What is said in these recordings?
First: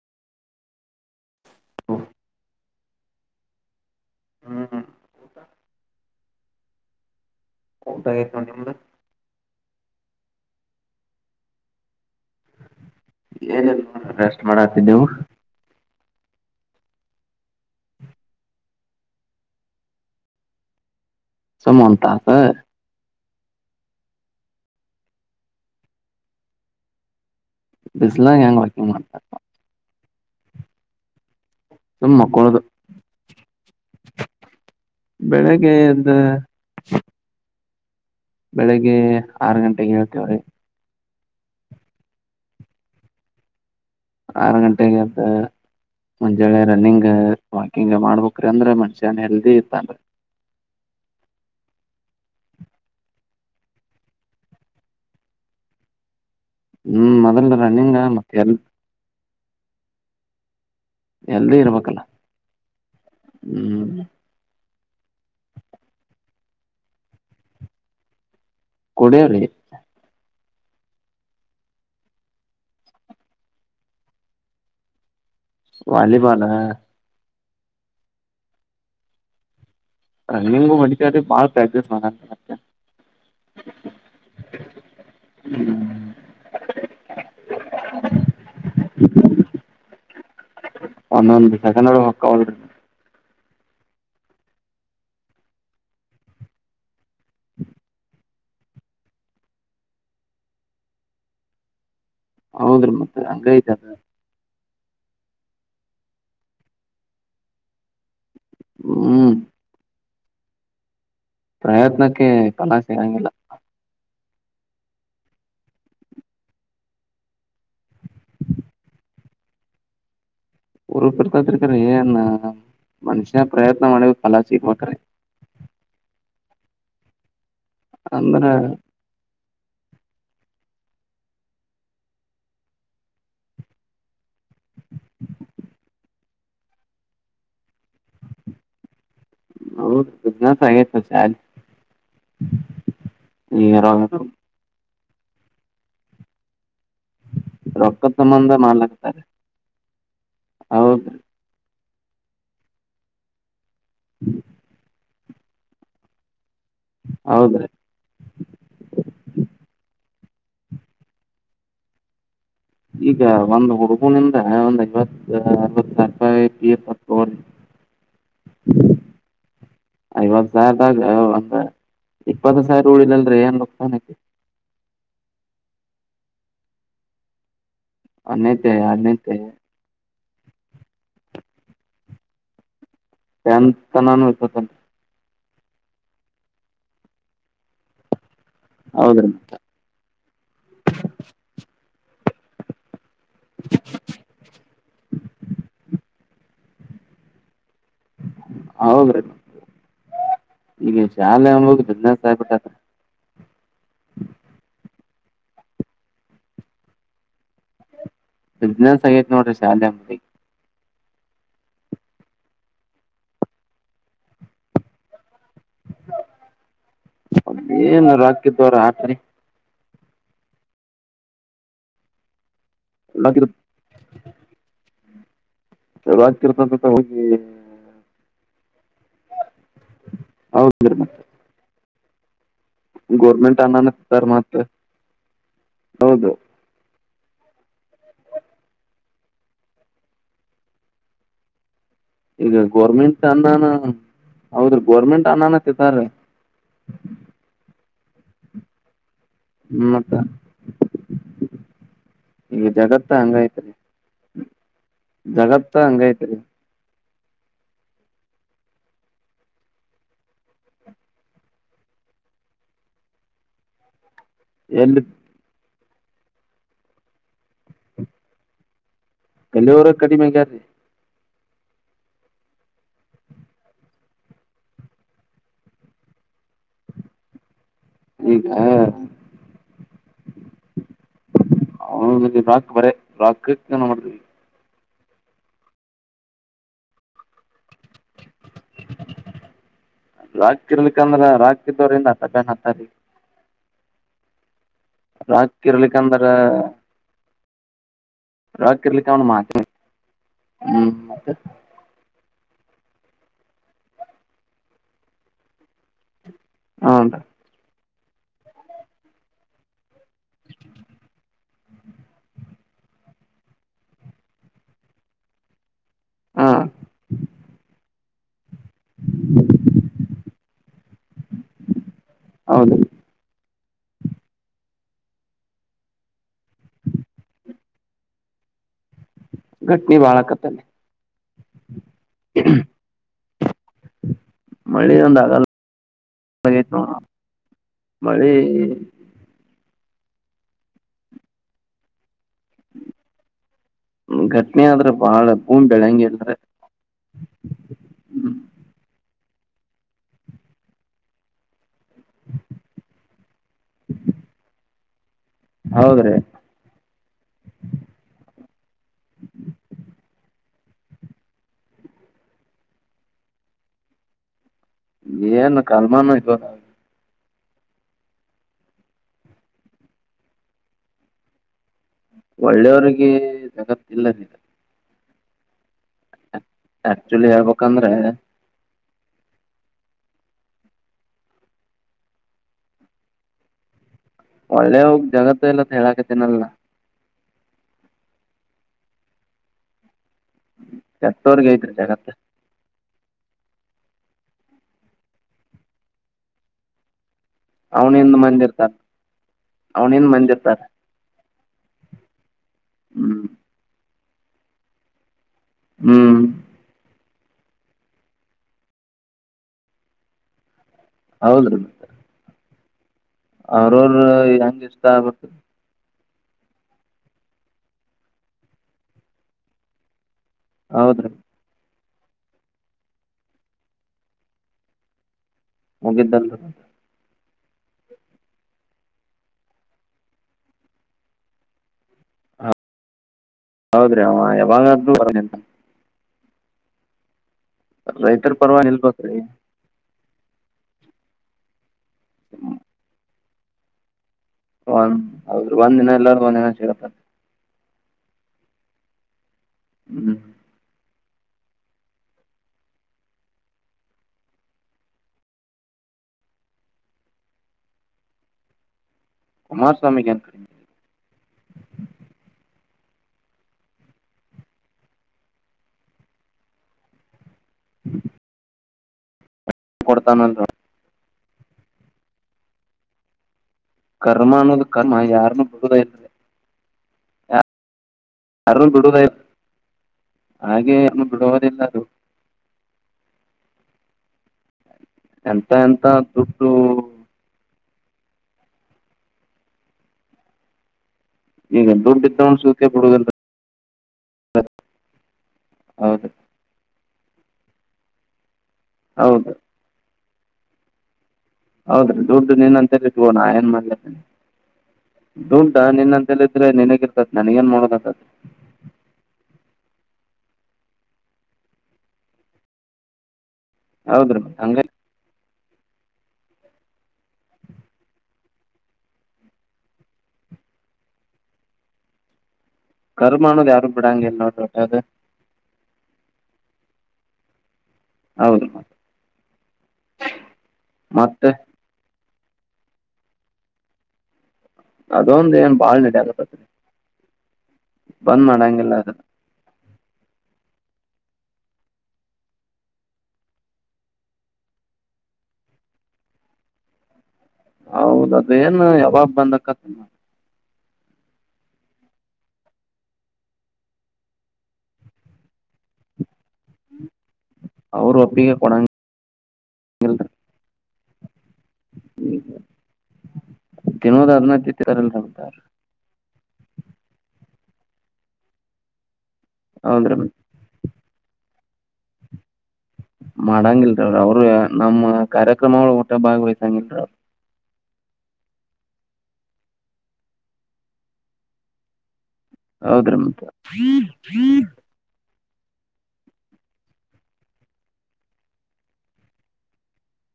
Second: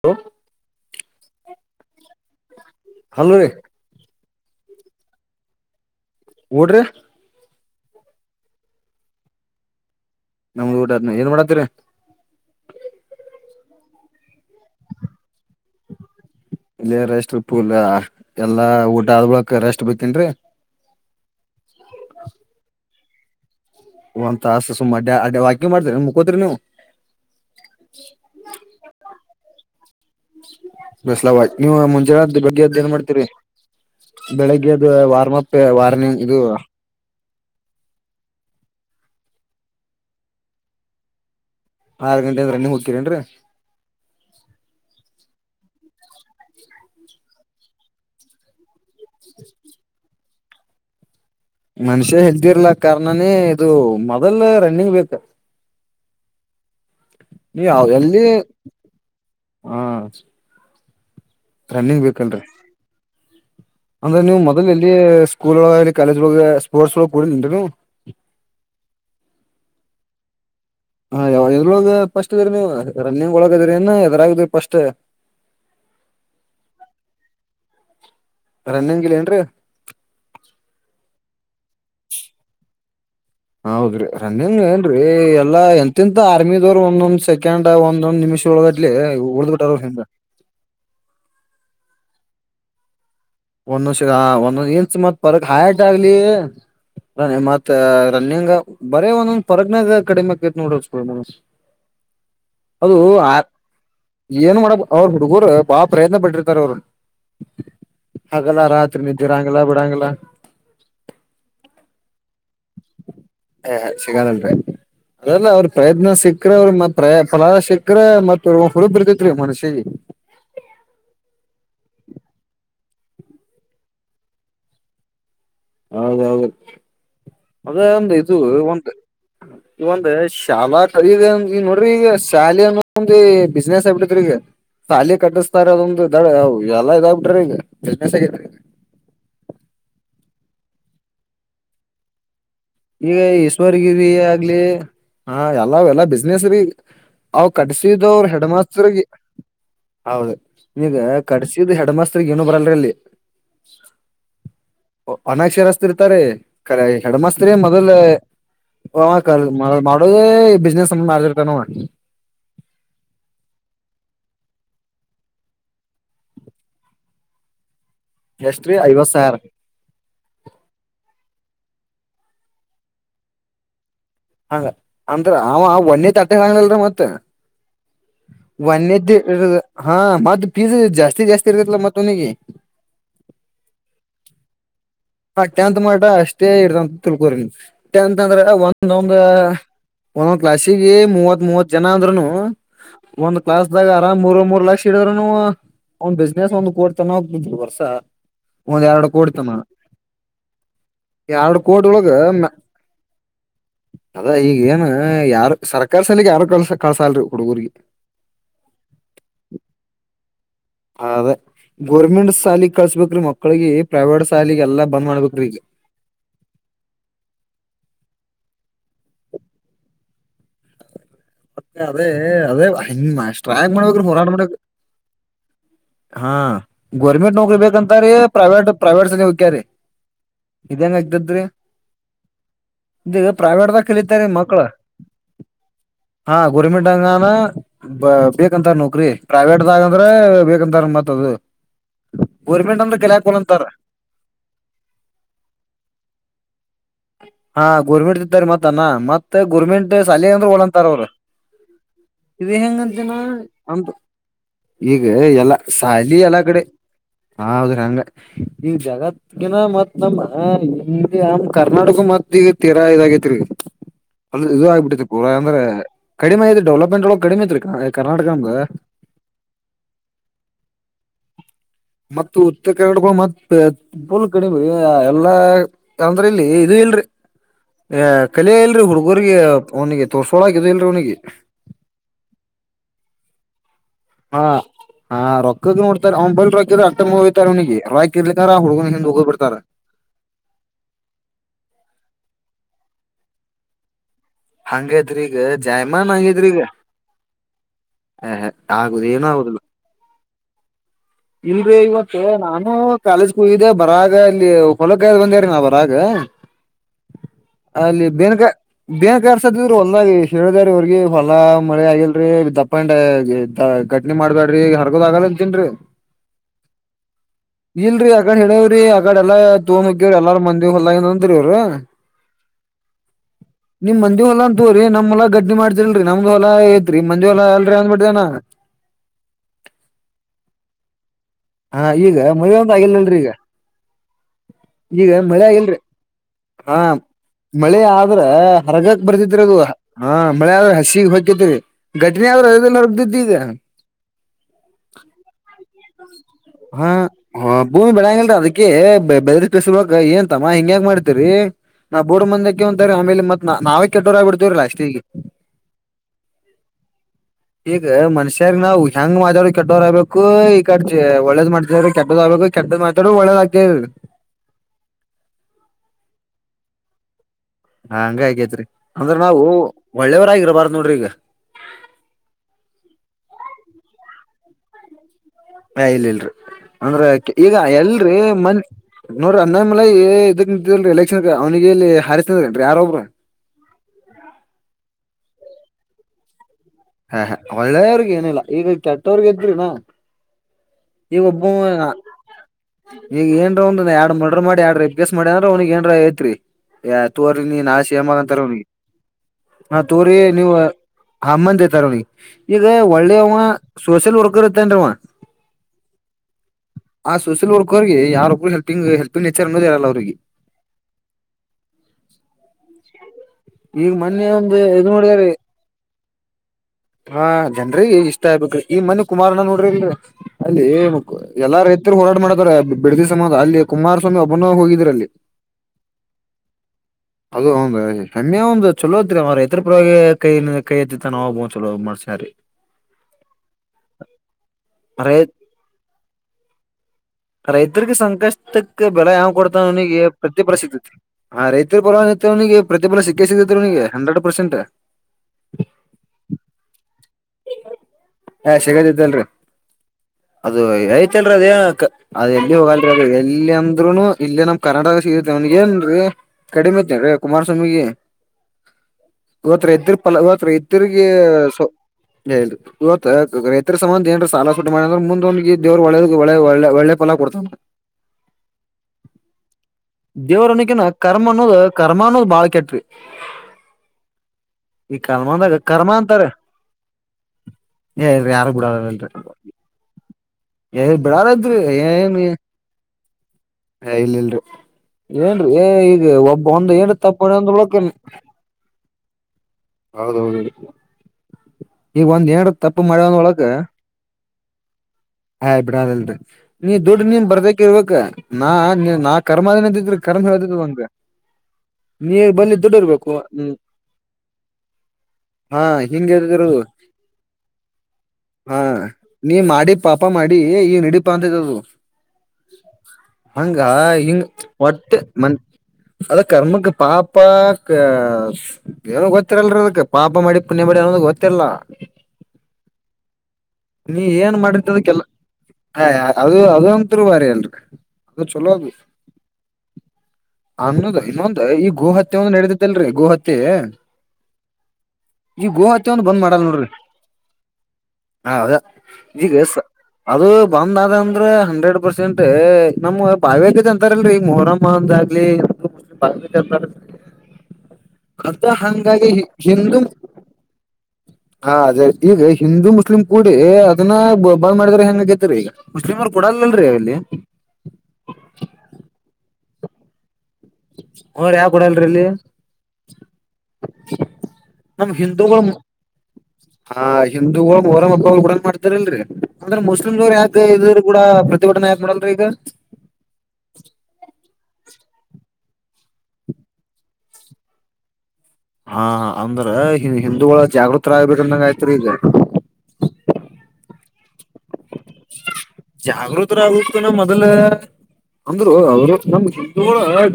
Hello ಹ್ಮ ಹಲ್ೀ ಹ್ಮ್್ಮ ಊಡ್ರಿ ಊಟಗತ ನಿಮ್ದ ನಮ್ದ ಊಟದನ ಏನ್ ಮಾಡತ್ತರಿ ಏನಿಲ್ಲ ರೆಸ್ಟ್ ಮಾಡ ಹತಿದ್ದೆವು ಇಲ್ಲ ರಷ್ಟ ಪೂಲ್ ಎಲ್ಲಾ ಊಟ ಆದಬಳಕ್ ರಸ್ ಬೇಕೇನ್ರೀ ಸಮಾನತ ಸ ಒಂದ್ ತಾಸ ಸುಮ್ ಅಡ್ ಅಡ್ ವಾಕ್ಯ ಮಾಡತ್ರಿ ಮುಕೋತ್್ರಿ ನೀವು ಬಸಲ್ಲ ಯಂಗ ಮಾಡ ಬಸ್ಲಾವ್ ನೀವ್ ಸುಮ್ ಮುಂಜಾನ ಮಕ್ಕೊಳೋದು ಬಗ್ಗೆದ್ದ ಏನ್ ಮಾಡ್ತೀರಿ ಬೆಳಿಗ್ಗೆ ಅದು ವಾರ್ಮಪ್ ಬೆಳಿಗ್ಗೆ ಎದ್ದ ವಾರ್ನಿಂಗ್ ಇದು ಬೆಳಿಗ್ಗೆ ಆರು ಗಂಟೆಗೆ ಹೇಳ್ತೇವ್ರೀ ಆರ್ ಗಂಟೆ ಅಿಂದ ರನ್ನಿಂಗ್ ಹೋಗತರೇನ್ರರಿ ಆರು ಗಂಟೆೆಗೆ ಅ್ದ ಮುಂಜಾಗೆ ರನ್ನಿಂಗ್ ವಾಕಿಂಗ್ ಮಾಡ್ಬ್ರಿ ಅಂದ್ರೆ ಮನುಷ್ಯನ್ ಹೆಲ್ದಿ ಇತ್ತಲ್ ಮನುಷ್ಯ ಹೆಲ್ದಿ ಇರ್ಲ ಕಾರಣನೇ ಇದು ಮೊದಲ್ ರನ್ನಿಂಗ್ ಬೇಕ ಹ್ಮ್ ಮೊದಲ್ ನೀವ್ ಯಾವ್ ರನ್ನಿಂಗ ಎಲ್ಲಿ ಮತ್ತೆ ಎಲ್ ಹಾ ಹೆಲ್ದಿ ಇರ್ಬೇಕಲ್ಲ ರನ್ನಿಂಗ್ ಬೇಕಲ್ರರಿ ಹ್ಮ್ ಅಂದ್ರೆ ನೀವು ಮೊದಲ್ ಇಲ್ಲಿ ಸ್ಕೂಲ್ ಒಲ್ಲಿ ಕಾಲೇಜ್ ಒಳಗೆ ಸ್ಪೋರ್ಟ್ಸ್ ಒ ಕೂಡರು ಕೊಡಿಯರಿ ಹಾವ ಇದ್ರೊಳ ಫಸ್ಟ್ ಇದೀರಿ ನೀವು ರನ್ನಿಂಗ್ ಒಳಗ ಇದದಿರಿ ಇನ್ನ ಎದರಾಗ್ರರಿ ಪಫಸ್ಟ್ ವಾಲಿಬಲ್ಾ ರನ್ನಿಂಗ ಗಿಲ ಏನ್ರೀ ರಿಂಗ ಮ ಬಳ ಪ್ರಕ್ಟಿಸ ಮಾಡ ಹೌದ್ರಿ ರನ್ನಿಂಗ್ ಏನ್ರೀ ಎಲ್ಲಾ ಎಂತಂತ ಆರ್ಮಿದವ್ರ ಒಂದೊಂದ್ ಸೆಕೆಂಡ್ ಒಂದೊಂದ್ ನಿಮ್ ಷ ಒಳಗಡ್ಲಿ ಒಳ್ ಬಿಿಟ್ಟಾರಿಂದ ಒಂದೊಂದುಷಖ ನೋ ಹಕ್ಕ ಒಂದ್ ವರ್ಷ ಒಂದ್ ವರ್ಷ ಇಂಚ್ ಮತ್ ಪರಕ್ ಹಾಯಟ್ ಆಗ್ಲಿ ಮತ್ತತ್ ರನ್ನಿಂಗ್ ಬರ ಒಂದೊಂದ್ ಪರಗ್ನಾಗ ಕಡಿಮೆೈತ್ ನೋಡ ಮಸ ಹೌದ್ರಿ ಅದು ಮತ್ ಆ ಹಂಗ ಐತಿ ಅದ ಏನ್ ಮಾಡಬ ಅವರು ಹುಡ್ಗೂರು ಬಾ ಪ್ರಯತ್ನ ಪಟ್ಟಿರ್ತಾರ ಅವರು ಹಾಗಲ್ಲ ರಾತ್ರಿ ಹ್ಮ್ ನಿದ್ದಿರಂಗಲ ಬಿಡಂಗಲ್ಲ ಪ್ರಯತ್ನಕ್ಕೆ ಫಲಾಾಸೆ ಹಂಗಿಲ್ಲ ಹ ಸಿಗ ನನ್್ರ ಅದಲ್ಲ ಅವ್ರ ಪ್ರಯತ್ನ ಸಿಕ್ಕ್ರ ಅವ್ರ ಮ ಪ್ರ ಫಲ ಸಿಕ್ಕ್ರ ಮತ್ ಅವ ಹುರ ಬಿರ್ತೇತ್ರಿ ಮನುಷಿ [inaudible] ಊರು ಕರ್ತದರ್ಕ್ರ ಏನ್ ಮನುಷ್ಯ ಪ್ರಯತ್ನ ಮಾಡಿ ಫಲಾ ಸಿಗ್ಬೇಕ್ರಿ ಹೌದೌದು ಅದೇ ಒಂದು ಇದು ಅಂದ್ರ ಒಂದು ಈ ಒಂದ ಶಾಲಾ ಈಗ ಈ ನೋಡ್ರಿ ಈಗ ಶಾಲೆ ಅನ್ನ ಒಂದು ಬಿಸ್ನೆಸ್ ಆಗ್ಬಿಡತ್್ರಿ ಈಗ ಸಾಲಿ ಕಟ್ಟಿಸ್ತಾರ ಅದೊ್ ದಡ ಎಲ್ಲಾ ಇದಾಗ್ಬ ಬಿಟ್ರಿ ಈಗ ಆಗ ಹೌದು ಆಗತ ಶಲ್ ಈಗ ಈಶ್ವರ್ಗ ಆಗ್ಲಿ ಹ ಎಲ್ಲ ಎಲ್ಲಾ ಬಿಸ್ನೆಸ್ ರೀ ಅವ ಕಟ್ಸಿದ ರೊಕ್ಕದ ಅವರು ಹೆಡ ಸಂಬಂಧ ಮಾಸ್ತರ್ಗೆ ಮಾಡ್ಲಕತ್ತಾರೆ ಹೌದು ಈಗ ಹೌದ್ರಿ ಕಡಸಿದ ಹೆಡ ಮಾಾಸ್ತರ್ಗ ಏನ ಬರಲ್ರಿ ಅಲ್ಲಿ ಅನಾಕ್ಷರಸ್ತಿ ಇರ್ತಾರೆ ಕರೆ ಇ ಹೌದ್ರಿ ಮೊದಲ ವಮ ಕ ನಡ ಬಿಸ್ಿನನೆಸ್ಂದ ಮಾಡತಿಿರ್ತಾನ ಈಗ ಒಂದ್ ಹುಡುಗುನಿಂದ ಒಂದ್ ಐವತ್ತು ಅರವತ್ ಸಾವಿ ರೂಪಾಯಿ ಪ ತತ್್ರಿ ಎಷ್ಟ್ರೀ ಐವತ್ ಸಾವಿರ ಐವತ್ತು ಸಾವಿರದ ಅಂದ ಇಪ್ಪತ್ತು ಸಾವಿರ ಉಳಿಲ್ಲಲ್ರರಿ ಏನ್ೋಗಕ್ತಾನಕ್ಕೆ ಹಂಗ ಅಂದ್ರ ಅವ ಒ್ಣೆ ತಟ್ಟೆಗೆ ಹಂಗಲಲ್ರ ಮತ್ತ ಹದ್ನೈತೆ ವನ್ಯಜ ಹದ್ನೈತೆ ಹಾ ಪೀಜಾ ಜಾಸ್ತಿ ಜಾಸ್ತಿ ಇರ್ತತ್ತಲ್ಲ ಮತ್ತೊನಿಗೆ ಎಂತ ತನಾನತ ಹಾ ಟೆಂತ್ ಮಾಡಟ ಅಷ್ಟೇ ಇರ್ತಂತ ತಿಳ್ಕೋ್ರಿಟಂತ್ ಂತಂದ್ರ ಒಂದೊಂದ್ ಹೌದ್ರಿ ಒಂದೊಂದ್ ಕ್ಲಾಾಸಿಗೆ ಮೂವತ್ ಮೂವತ್ ಜನ ಅಂದ್ೂನು ಒಂದ್ ಕ್ಲಾಸ್್ದಾಗ ಆರಾಮ್ ಮೂರ ಮೂರ್ ಲಕ್ಷ ಹಿಡಿದ್ರುನು ಒಂದ್ ಬಿಸ್ನೆಸ್ ಒಂದು ಕೋಟ ತನ ಹೋಗ್ತಿದ ಬರ್ ಒಂದ್ ಎರಡು ಹೌದ್ರಿ ಕೋಡಿ ತಮ್ಮ ಈಗ ಶಾಲೆ ಎರಡು ಎಂಬುದು ಕೋಟಿ ಒಳಗ ಬಿಸ್ನೆಸ್ ಆಗ್ಬಿಟ್ಟತ್ರಿ ಅದ ಈಗ ಏನ ಹ ಯಾರು ಸರ್ಕಾರಿ ಸಾಲಿಗೆ ಯಾರು ಕಳ್ಸ ಕಳ್ಸ ಅಲ್ರಿ ಹುಡುಗುರಿಗೆ ಇ್ನ್ ಸಗೇತಿ ನೋಡ್ರಿ ಶಾಲೆಮ್ಮಿ ಅದ ಗೋರ್ಮೆಂಟ್ ಸಾಲಿಗೆ ಕಳ್ಸ್ಬೇಕ್ರೀ ಮಕ್ಳಿಗೆ ಪ್ರೈವೇಟ್ ಸಾಲಿಗೆ ಎಲ್ಲಾ ಬಂದ್ ಮಾಡ್ಬೇಕ್ರಿ ಈಗ ನು ರಾಕೆ ತಾರ ಹತರಿ ಮತ್ತ ಅದೇ ಅದೇ ರಾಕಿ ಹಂಗಷ್ಟ್ರ್ಯಾಗ ಮಾಡ್ಬೇಕ್ರ ಹೋರಾಟ ಮಾಡ್ಬೇಕ ಹಾ ರಾಕ್ ಇರ್ತಂತ ಹೋಗಿ ಗೋರ್ಮೆಂಟ್ ನೌಕರಿ ಬೇಕಂತಾರೀ ಪ್ರೈವೇಟ್ ಪ್ರೈವೇಟ್ ಸನ ಹಕ್ಯ್ರೀ ಇದ ಹೌದ್ರಿ ಹೆಂಗ ಮತ್ತ ಹಗ್ತದ್ರಿ ಇ ಗೋರ್ಮೆಂಟ್ ಪ್ರೈವೇಟ್ ದಾಗ ಅನ್ನಾನ ತಿಂತಾರ ಕಲಿತಾರೆ ಮತ್ ಮಕ್ಕಳ ಹೌದು ಹಾ ಗೋರ್ಮೆಂಟ್ ಎಂಗಾನ ಬ ಬೇಕಂತ ನೌಕ್ರಿ ಪ್ರೈವೇಟ್ದಾಗ ಅಂದ್ರೆ ಬೇಕಂತ ಮತ್ದದು ಈಗ ಗೋರ್ಮೆಂಟ್ ಅನ್ನಾನ ಹೌದ್ರೀ ಗೋರ್ಮೆಂಟ್ ಅನ್ನನ ತತ್ತಾರ ಹಾ ಗೋರ್ಮೆಂಟ್ ಇದ್ದಾರ ಮತ್ತ ಅನ್ನ ಮತ್ತತ್ ಗೋರ್ಮೆಂಟ್ ಮತ್ತ ಸಾಲ ಅಂದ್ರ ಒಳಂತಾರ ಅವ್ರ ಇ ಈಗ ಜಗತ್ತ ಹೆಂಗಂತಿನ ಹಂಗೈತ್ರಿ ಅಂತ ಈಗ ಎಲ್ಲ ಜಗತ್ತ ಶಾಯಾಲಿ ಹಂಗೈತ್ರಿ ಎಲ್ಲ ಕಡೆ ಹೌದ್ರಿ ಹಂಗ ಈಗ ಜಗತ್ಗಿನ ಮತ್ತ್ ನಮ್ ಕರ್ನಾಟಕ ಮತ್ ಈಗ ತೀರಾ ಇದಾಗೈತಿರಿ ಅಲ್ ಇದದು ಎಲ್ಲಿ ಆಗ್ಬಿಡ್ೇರಿ ಪೂರಾ ಅಂದ್ರೆ ಕಡಿಮೆ ಐತ್ರಿ ಡೆವಲಪ್ಮೆಂಟ್ ಒಳ ಕಡಿಮೆ ಐತ್ರಿ ಕರ್ನಾಕಮ ಎಲ್ಲಿವರು ಕಡಿಮೆಗಾರ ರೀ [inaudible] ಮತ್ತ ಉತ್ತ ಕಗಡ ಮತ್ ಪುಲ್ ಕಡಿ ಎಲ್ಲಾ ಇಲ್ಲಿ ಇ ಇಲ್ರರಿ್ ಈಗ ಕಲಿಯಾ ಇಲ್ರಿ ಹುಡುಗರಿಗೆ ಅವನಿಗೆ ತೋರ್ಸೋಳಕ್ ಇ ಇಲ್ ಅವನು ರಾಕ್ ಬರ ರಾಕ್ ಹಾ ಹಾ ರೊಕ್ಕದ ನೋಡ್ತಾರೆ ಒಂಬೈಲ್ ರೊಕ್ಕದ ಅರ್ಥ ಹೋಯತಾರೆ ಅವನಿಗೆ ರಾಯ ಕ ಇರ್ಲಿಕ್ಕಾರ ಹುಡ್ಗನ್ ಹಿಂದ್ ಹೋಗ ಬಿರ್ತಾರ ಸದ ಹತಲ್ಲಿ ಹಂಗೈತ್ರಿ ಈಗ ರಾಗ ಜಾಯಮಾನ್ ಕರಲ್ಲಿಿಕಂದರ ಆಗೇತ್ರಿ ಈಗ ಆಗುದ ರರ್ಲಿಿಕ ಅವವನ್ನು ಮಾತ್ರ ಹ್ಮ್ ಮತ್ತೆ ಇಲ್ರರಿ ಇವತ್ತು ನಾ ಹ ಕಾಲೇಜ್ ಕೂ್ದ ಬರಾಗ ಇಲ್ಲಿಪಲಕ್ಕ್ದ್ ಬಂದಾರ ನಾವ್ ಬರಾಗ ಹಟ ಅಲ್ಲಿ ಬೇನ್ಕ ಬೇನ್ ಕಾರ್ಸದಿದ್ರರು ಹೊಲ ಹೇಳದಾರಿ ಅವ್ರಿ ಹೊಲಾ ಮಳೆ ಆಗಿಲ್ರರಿ ದಪ್ಪ ತಪ್ಪಂಡಘಟನಿ ಮಾಡ್ದ್ಯಾಡ್ರಿ ಹರ್ಗದ್ ಆಗಲ್ಲತನ್ೀ ಹಾ ಇಲ್ರರಿ ಆಗಡ ಹೇಳೇವ್ರಿ ಆಗಡೆ ಎಲ್ಲಾ ತೋ್ ಹೋಗ್ಯವ್ರ ಎಲ್ಲಾರ ಮಂದಿವ ಹೊಲ ಅಂದರಿವರಿ ಹೌದು ನಿಮ್ ಮಜಿ ಹೊಲಾ ಅಂತ ತೋ್ರರಿ ನಮ್ ಹೊಲಾ ಗಡ್ಡಿ ಮಾಡ್ತಿಲ್ರರಿ ನಮ್ದು ಹೊಲ ಐತ್ರಿ ಮಂದಜಿ ಹೊಲ ಅಲ್ರಿ ಅಂದಬಿಡ್ದನ [unintelligible] ಗಟ್ನಿ ಬಾಳಕತ್ತಲ್ಲೆ ಹಾ ಈಗ ಮದ್ುವೆ ಒಂತ ಆಗಿಲ್ಲಲ್ರರಿ ಈಗ ಮಳಿ ಈಗ ಒಂದ್ ಮಳೆ ಆಗಲ್ ಆಗಲ್ರಿ ಆಗೈತ್ ಹಾ ನೋಡ ಮಳೆ ಆದ್ರ ಮಳಿ ಹರಗಕ್ ಬರ್ತಿದರದು ಹಾ ಮಳೆ್ರರು ಹಸಿ ಹೋಗಿದರಿ ಗ ಇ್ರರು ಅಲ್ಲ ಹಗ್ದಿದ್ದ ಈಗ ಘಟ್ನೆ ಆದ್ರ ಬಾಳ ಭೂಮಿ ಬೆಳಂಗಿಲ್ರಿ ಹಾ ಹ ಭೂಮಿ ಬೆಳಂಗಲ್ರರಿ ಅದ್ಕ್ಕೆ ಬೆದ ಬಸಾಗ ಏನ್ ತಮ್ಮ ಹಿಂಗ್ಯಾಂಗ ಮಾಡ್ತರಿ ನಾವು ಬೋರ್ ಮಂದಕ್ಕೆ ಒಂತಾರೆ ಆಮೇಲೆ ಮತ್ ನಾವೇ ಕೆಟ್ಟವರಾಗಿ ಬಿಡ್ತವರಲ್ಲಾ ಅಷ್ಟೇ ಈಗ ಹೌದ್ರೀ ಈಗ ಮನ್ಷ್ಯರ್ ನಾವ್ ಹೆಂಗ್ ಮಾಡವ್ರರು ಕೆಟ್ಟವ್ ಆಗ್ಬೇಕು ಈ ಕಡ್ಜ ಒಳ್ಳೇದ ಮಾಡ್ತವ್ರರು ಕೆಟ್ಟದ್ ಆಗ್ಬೇಕು ಕೆ್ದ ಮಾತಾಡ ಒಳ್ಳ ಲೆ ಏನು ಕಲ್ಮನ್ ಇ ಹಂಗ ಆಗೇತ್ರಿ ಅಂದ್ರ ನಾವು ಒಳ್ಳೆವರ ಆಗಿರ ಬಾರ ನೋಡ್ರಿ ಈಗ ಒಳ್ಳೆಯವರಿಗೆ ಜಗತ್ತಿಲ್ಲ ನೀ ಹ ಇಲ್ ಇಲ್ರಿ ಅಂದ್ರ ಆಕ್ಚುಲಿ ಈಗ ಹೇಳ್ಬೇಕಂದ್ರೆ ಎಲ್ರಿೀ ಮನ್ ನೋಡ್ರಿ ಅನ್ನ ಮಲ ಇದಕ್ ನಿಂತಲ್ರಿ ಎಲೆಕ್ಷನ್ ಅವ್ನಿಗೆಲ್ಲಿ ಹಾರಿತೀ ಯಾರೊಬ್ಬರು ಹ ಒಳ್ಳೆ ಹೋಗ್ ಜಗತ್ತು ಎಲ್ಲತ್ತ ಹೇಳಾಕತನಲ್ಲ ಹಾ ಹ ಒಳ್ಳೆಯವ್ರಗ್ ಏನಿಲ್ಲ ಈಗ ಕೆಟ್ಟವರ್ಗ ಇದ್ರಿಿನ ಈಗ ಒಬ್ಬ ಕೆಟ್ಟೋರ್ಗ್ ಐತ್ರಿ ಜಗತ್ ಈಗ ಏನ್ರ ಒಂದ ಎರಡ್ ಮಡ್ರ ಮಾಡಿ ಎರಡಪ್ಗೆಸ್ ಮಾಡಿ ಅಂದ್ರ ಅವನಿಗೆ ಏನ್ರ ಐತ್ರಿ ತೋರಿ ನೀನ್ ಆಸಿ ಅವ್ನಿಂದ ಮಂತಾರ ಮಂದಿ ಅವನಿಗೆ ಇರ್ತಾರ ಹ ಅವ್ನಿಂದ ತೋರಿ ಮಂದಿ ನೀವು ಇರ್ತಾರ ಹಮ್ಮಂದ ಐತಾರ ಅವಿ ಈಗ ಒಳ್ಳೆ ಹ್ಮ್ ಅವ ಸೋಷಲ್ ವರ್ಕರ್ ಇಐತ್ತ ಅನ್ವ ಹ್ಮ್ ಆ ಸೋಷಿಯಲ್ ವರ್ಕರ್ಗೆ ಯಾರ ಒಬ್ರು ಹೆಲ್ಪಿಂಗ್ ಹೆಲ್ಪಿಂಗ್ ನೆಚರ್ ಅನ್ನೋದ ಇರಲ್ಲ ಅವ್ರಿಗೆ ಹೌದ್ರ ಈಗ ಮೊನ್ನೆ ಒಂದು ಹೆಂಗ್ ಇಷ್ಟ ಇದು ಆಗ್ಬೇಕ ಮಾಡಿದೀ ಹಾ ಜನ್ರಿೀ ಇಷ್ಟ ಆಗ್ಬೇಕ್ರಿ ಈ ಮನಿ ಕುಮಾರ್ನ ನೋಡ್ರಿ ಇಲ್ ಅಲ್ಲಿ ಹೌದ್ರಿ ಮುಕ್ಕು ಎಲ್ಲಾರ ಹೋರಾಟ ಮಾಡ್ತಾರೆ ಬಿಡದಿ ಸಮಂಧ ಅಲ್ಲಿ ಕುಮಾರಸ್ವಾಮಿ ಒಬ್ಬನ ಹೋಗಿದ್ರಲ್ಲಿ ಮುಗಿದ್ದಲ್ಲ ಅದು ಹೌದ ಹೆಮ್ಮೆ ಒಂದು್ ಚಲೋದತ್ತ ಅವ್ರತರ ಪರವಾಗಿ ಕೈ ಕೈ ಎತ್ತಿತ್ತ ನಾವು ಒ್ ಚಲೋ ಮಾಡ್ಸೀ ಹೌದ್ರಿ ಅವ ಯಾವಾಗಾದೂ ರೈ ಬರಂತ ರೈತರಿರಿಗೆ ರೈತರ ಪರವಾಗಿ ಸಂಕಷ್ಟಕ್ಕೆ ಬೆಲ ನಿಲ್ಬೇಕ್ರಿ ಯಾವ್ ಕೊಡ್ತಾವ ನನಿಗೆ ಪ್ರತಿಬರ ಸಿಗ್ತತಿ ರೈತ ಪನಗೆ ಸಿಕ್ಕೇ ಸಿಗೆ ಹ ಒಂದ್ ಹೌದ್ರ ಒಂದ್ ದಿನ ಎಲ್ಲೂ ಒಂದ್ ದಿನ ಸಿಗತ್ತ ಹ ಸಿಗದಿದ್ದಲ್ರಿ ಹ್ಮ್ ಅದು ಆಯ್ತ ನ್ರೀ ಅದೇ ಅದ ಎಲ್ಲಿ ಹೋಗಲ್ರಿ ಅದ ಎಲ್ಲಿ ಅಂದ್ರುನು ಇಲ್ಲೇ ನಮ್ ಕರ್ನಾಟಕ ಸಿೀಗತೆವನ್ ಏನ್ರರಿ ಕಡಿಮೆ ಇಐತೆೇನೆೀ ಕುಮಾರಸ್ವಾಮಿಗೆ ಇವತ್ರ ಇದ್ದ್ರ ಕುಮಾರಸ್ವಾಮಿಗೆ ಪಲ ಏನ್ ಕಡಿಮೆ ಇವತ್ರ ಎ್ದ್ರಗ ಸೊದು ಇವತ್ತು ರೈತರಿಬಂಧ ಏನ್ ಸಾಲ ಸುಟ್ಟ ಮಾಡ ಅಂದ್ರ ಮುಂದಿ ದೇವ್ರು ಒೇದ್ ಒೆ ಒಳ್ಳೆ ಒಳ್ಳೆ ಫಲ ಕೊಡ್ತ ಕೊಡ್ತಾನಲ್ರ ದೇವರನಿಕಿನ ಕರ್ಮ ಅನ್ನೋದ ಕರ್ಮ ಅನ್ನೋದು ಬಾಳ್ ಕೆಟ್ಿ ಕರ್ಮ ಅನ್ನೋದು ಕರ್ಮ ಈ ಯಾರನು ಕರ್ಮದಾಗ ಬಿಡುದ ಕರ್ಮ ಇಲ್ರಿ ಅಂತಾರೆ ಏರಿ ಯಾರು ಯಾರನು ಬಿಡುದ ಗೂಡಲ್ರಿ ಇಲ್ ಹಾಗೆ ಯ ಯಾರನು ಬಿಡಾರ ಇದ್ದ್ರೀ ಬಿಡೋದಿಲ್ಲ ಅದು ಯ ಏನು ಇಲ್ ಇಲ್ರಿ ಏನ್ರಿ ಎಂತ ಏ ಎಂತ ಈಗ ಒಬ್ಬ ದುಡ್ಡು ಒಂದ ಏನ್ ತಪ್ಪಣ ಅಂದ್ರಳ ಹೌದುೌದು ದುಡ್ಡು ಈಗ ಒಂದ್ ಇದ್ದವನ್ ಎರ ಸೂಕೆ ತಪ್ಪು ಮಳೆ ಬಿಡುದಿಲ್ರಿ ಒಂದೊಳಗೆ ಹೌದು ಹಾಬ್ರಲ್ ನೀ ದುಡ್ ನೀನ್ ಬರ್ದಕ ಇರ್ಬೇಕ ನಾ ನಾ ಕರ್ಮದಂತಿದ್ರೆ ಕರ್ಮ ಹೇಳದ ಅಂತ ಹೌದ್ರೀ ದುಡ್ಡದು ಇರ್ಬೇಕು ನೀನ್ನಂತಸ್ಗೋಣ ಏನ್ ಮಾಡ್ಲತೇನನೆ ಹಾ ಂಟಾ ಹಿಂಗ ನಿನ್ನಂತಲ್ಲಿದ್ರೆ ಇರ್ದಿರೋದು ನಿನಗಿರ್ತತಿ ನನ್ ಏನ್ ಮಾಡೋದಂತದ ಹಾ ನೀ ಮಾಡಿ ಪಾಪ ಮಾಡಿ ಈ ನಡೀಪ ಅಂತದು ಹಂಗ ಹೌದ್ರಿ ಹಿಂಗ ಮತ್ ಹಂಗ ಒಟ್ಟೆ ಮ ಅದ ಕರ್ಮಕ್ಕೆ ಪಾಪ ಏನ ಗೊತ್ತರಲ್ರ ಅದಕ್ಕೆ ಪಾಪ ಮಡಿ ಪುಣ್ಯ ಮಾಡನ ಗೊತ್ತ ತ್ತಲ ಕರ್ಮ ಅನ್ನೋದ್ ಯಾರು ನೀ ಬಿಡಂಗಿಲ್ಲ ಏನ್ ನೋಡ್ರಿ ಒಟ್ಟ ಅದ ಮಾಡಿದ್ದದಕ್ಕೆಲ್ಲ ಅದು ಅದಂತರು ಬಾರಿ ಅಲ್ರರಿ ಅದು ಹೌದ್ರಿ ಚಲೋ ಅದ ಮತ್ ಅಮರುದ್ ಮತ್ತೆ ಇನ್ನೊಂದು ಈ ಗೋ ಹತ್ಯೆ ಮತ್ತೆ ಒಂದು ನಡೆದತ್ತಲ್ರರಿ ಗೋಹತ್ಯೆ ಅದೊಂದ್ ಈ ಏನ್ ಗೋ ಬಾಳ್ ಹತ್ಯೆ ಒಂದ ಬಂದ್ ಮಾಡಲ್ ನಡ್ಯಾಕತ್ತತ್ರಿ ನೋಡ್ರಿ ಬಂದ್ ಹೌದ ಮಾಡಂಗಿಲ್ಲ ಅದ ಈಗ ಅದು ಬಂದ್ ಅ ಅಂದ್ರ ಹಂಡ್ರೆಡ್ ಪರ್ಸೆಂಟ್ ನಮ್ ಬಾವೇಕದ ಅಂತಾರಲ್ರಿ ಈ ಮೊಹರಮ್ಮ ಒಂದ ಆಗ್ಲಿ [unintelligible] ಹೌದ್ ಅದ ಏನ್ ಯಾವಾಗ ಹಂಗಾಗಿ ಬಂದಕತ್ ಹಿಂದೂ ಹಾ ಅದ ಈಗ ಹಿಂದೂ ಮುಸ್ಲಿಮ್ ಕೂಡಿ ಅದನ್ನ ಬಂದ್ ಮಾಡಿದ್ರ ಹೆಂಗಗೈತರಿ ಈಗ ಮುಸ್ಲಿಮರ್ ಕೊಡಲ್ಲನ್ರಿ ಅಲ್ಲಿ ಅವ್ರ ಒಪ್ಪಿಗೆ ಕೊಡಂಗಿಲ್ರಿ [unintelligible] ಕೂಡಲ್ರಿ ಅಲ್ಲಿ ಈಗ ತಿನ್ನೋದ ಅದನ್ನ ನಮ ತಿಂತಾರಲ್ರಿ ಅಂತಾರ ಹಿಂದೂಗಳು ಹಾ ಹಿಂದೂಗಳು ಮೋಹರಂ ಮಕ್ಕಳ ಕೂಡ ಮಾಡ್ತಾರಲ್ರಿ ಅಂದ್ರೆ ಹೌದ್ರಿ ಮುಸ್ಲಿಮ ಯಾಕ ಇದ ಕೂಡ ಪ್ರತಿಭಟನೆ ಯಾಕ್ ಮಾಡಲ್ರರಿ ಈಗ ಮಾಡಂಗಿಲ್ರ ಅವ್ರೀ ಅವರು ನಮ್ಮ ಕಾರ್ಯಕ್ರಮಳ ಊಟ ಭಾಗವಹಿಸಂಗಿಲ್ರ ಅವರು ಹಾ ಅಂದ್ರ ಹಿಂದೂಗಳ ಜಾಗೃತರ ಆಗ್ಬೇಕಂದಂಗ ಆಯ್ತ್ರಿ ಈಗ ಹೌದ್ರಿ ಮತ್ ಜಾಗೃತರ ಆಗುದಕಣ ಮೊದಲ ಅಂದ್ರು ಅವರು ನಮ ಹಿಂದು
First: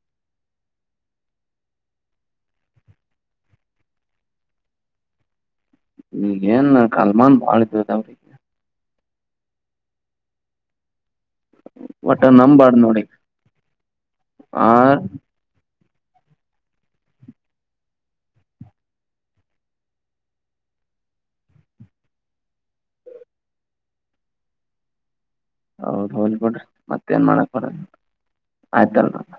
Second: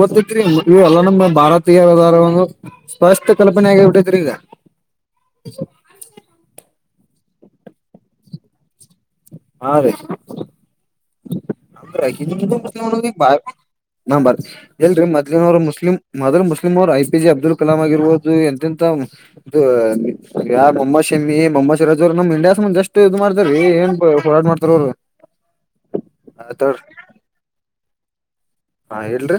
ಗೊತ್ತತ್ರಿ ಇ ಎಲ್ಲಾ ನಮ್ಮ ಭಾರತೀಯದಾರಂದು ಸ್ಪಷ್ಟ ಕಲ್ಪನೆ ಆಗಬಟ್ಟ್ರಿಂದ. ಈಗ ಏನ್ ಕಲ್ಮಾನ್ ಬಾಳ ಇದು ಅದಾವರೀ ಹಾ ರೀ ಅ್ರ ಒಟ್ಟ ಹಿಂದ ನಂಬಾರ್ದ ಮುಸ್ಲಿಮ ನೋಡಿ ಬ ನ ಬರ ಆ ಎಲ್ರರಿ ಮೋದ್ಲಿನ್ ಅವರು ಮುಸ್ಲಿಂ ಮೊದಲು ಮುಸ್ಲಿಮ ಅವ್ರು ಐಪಿ ಜೆ ಅಬ್ದುಲ್ ಕಲಾಂ ಆಗಿರ್ರೋದು ಎಂತೆಂತ ಮೊಹ ಶಮ್ಮಿ ಮೊಮ್ಮದ ಅಜರುದ್ದೀನ್ ಅವರು ನಮ್ ಇಂಡಿಯಾ ಸಂ ಬಂದ್ ಎಷ್ಟ ಇದು ಮಾಡ್ತಾರ್ರ ಏನ್ ಹೋರಾಟ ಮಾಡ್ತಾರ ಅವ್ರು ಹೌದ್ ಹೋಗದ್ಬ ಬಿಡ್ರಿ ಮತ್ತೇಏನ್ ಮಾಡಕ್ ಬರತ್ ಹಾ ಇಡ್ಲಿ ರಿ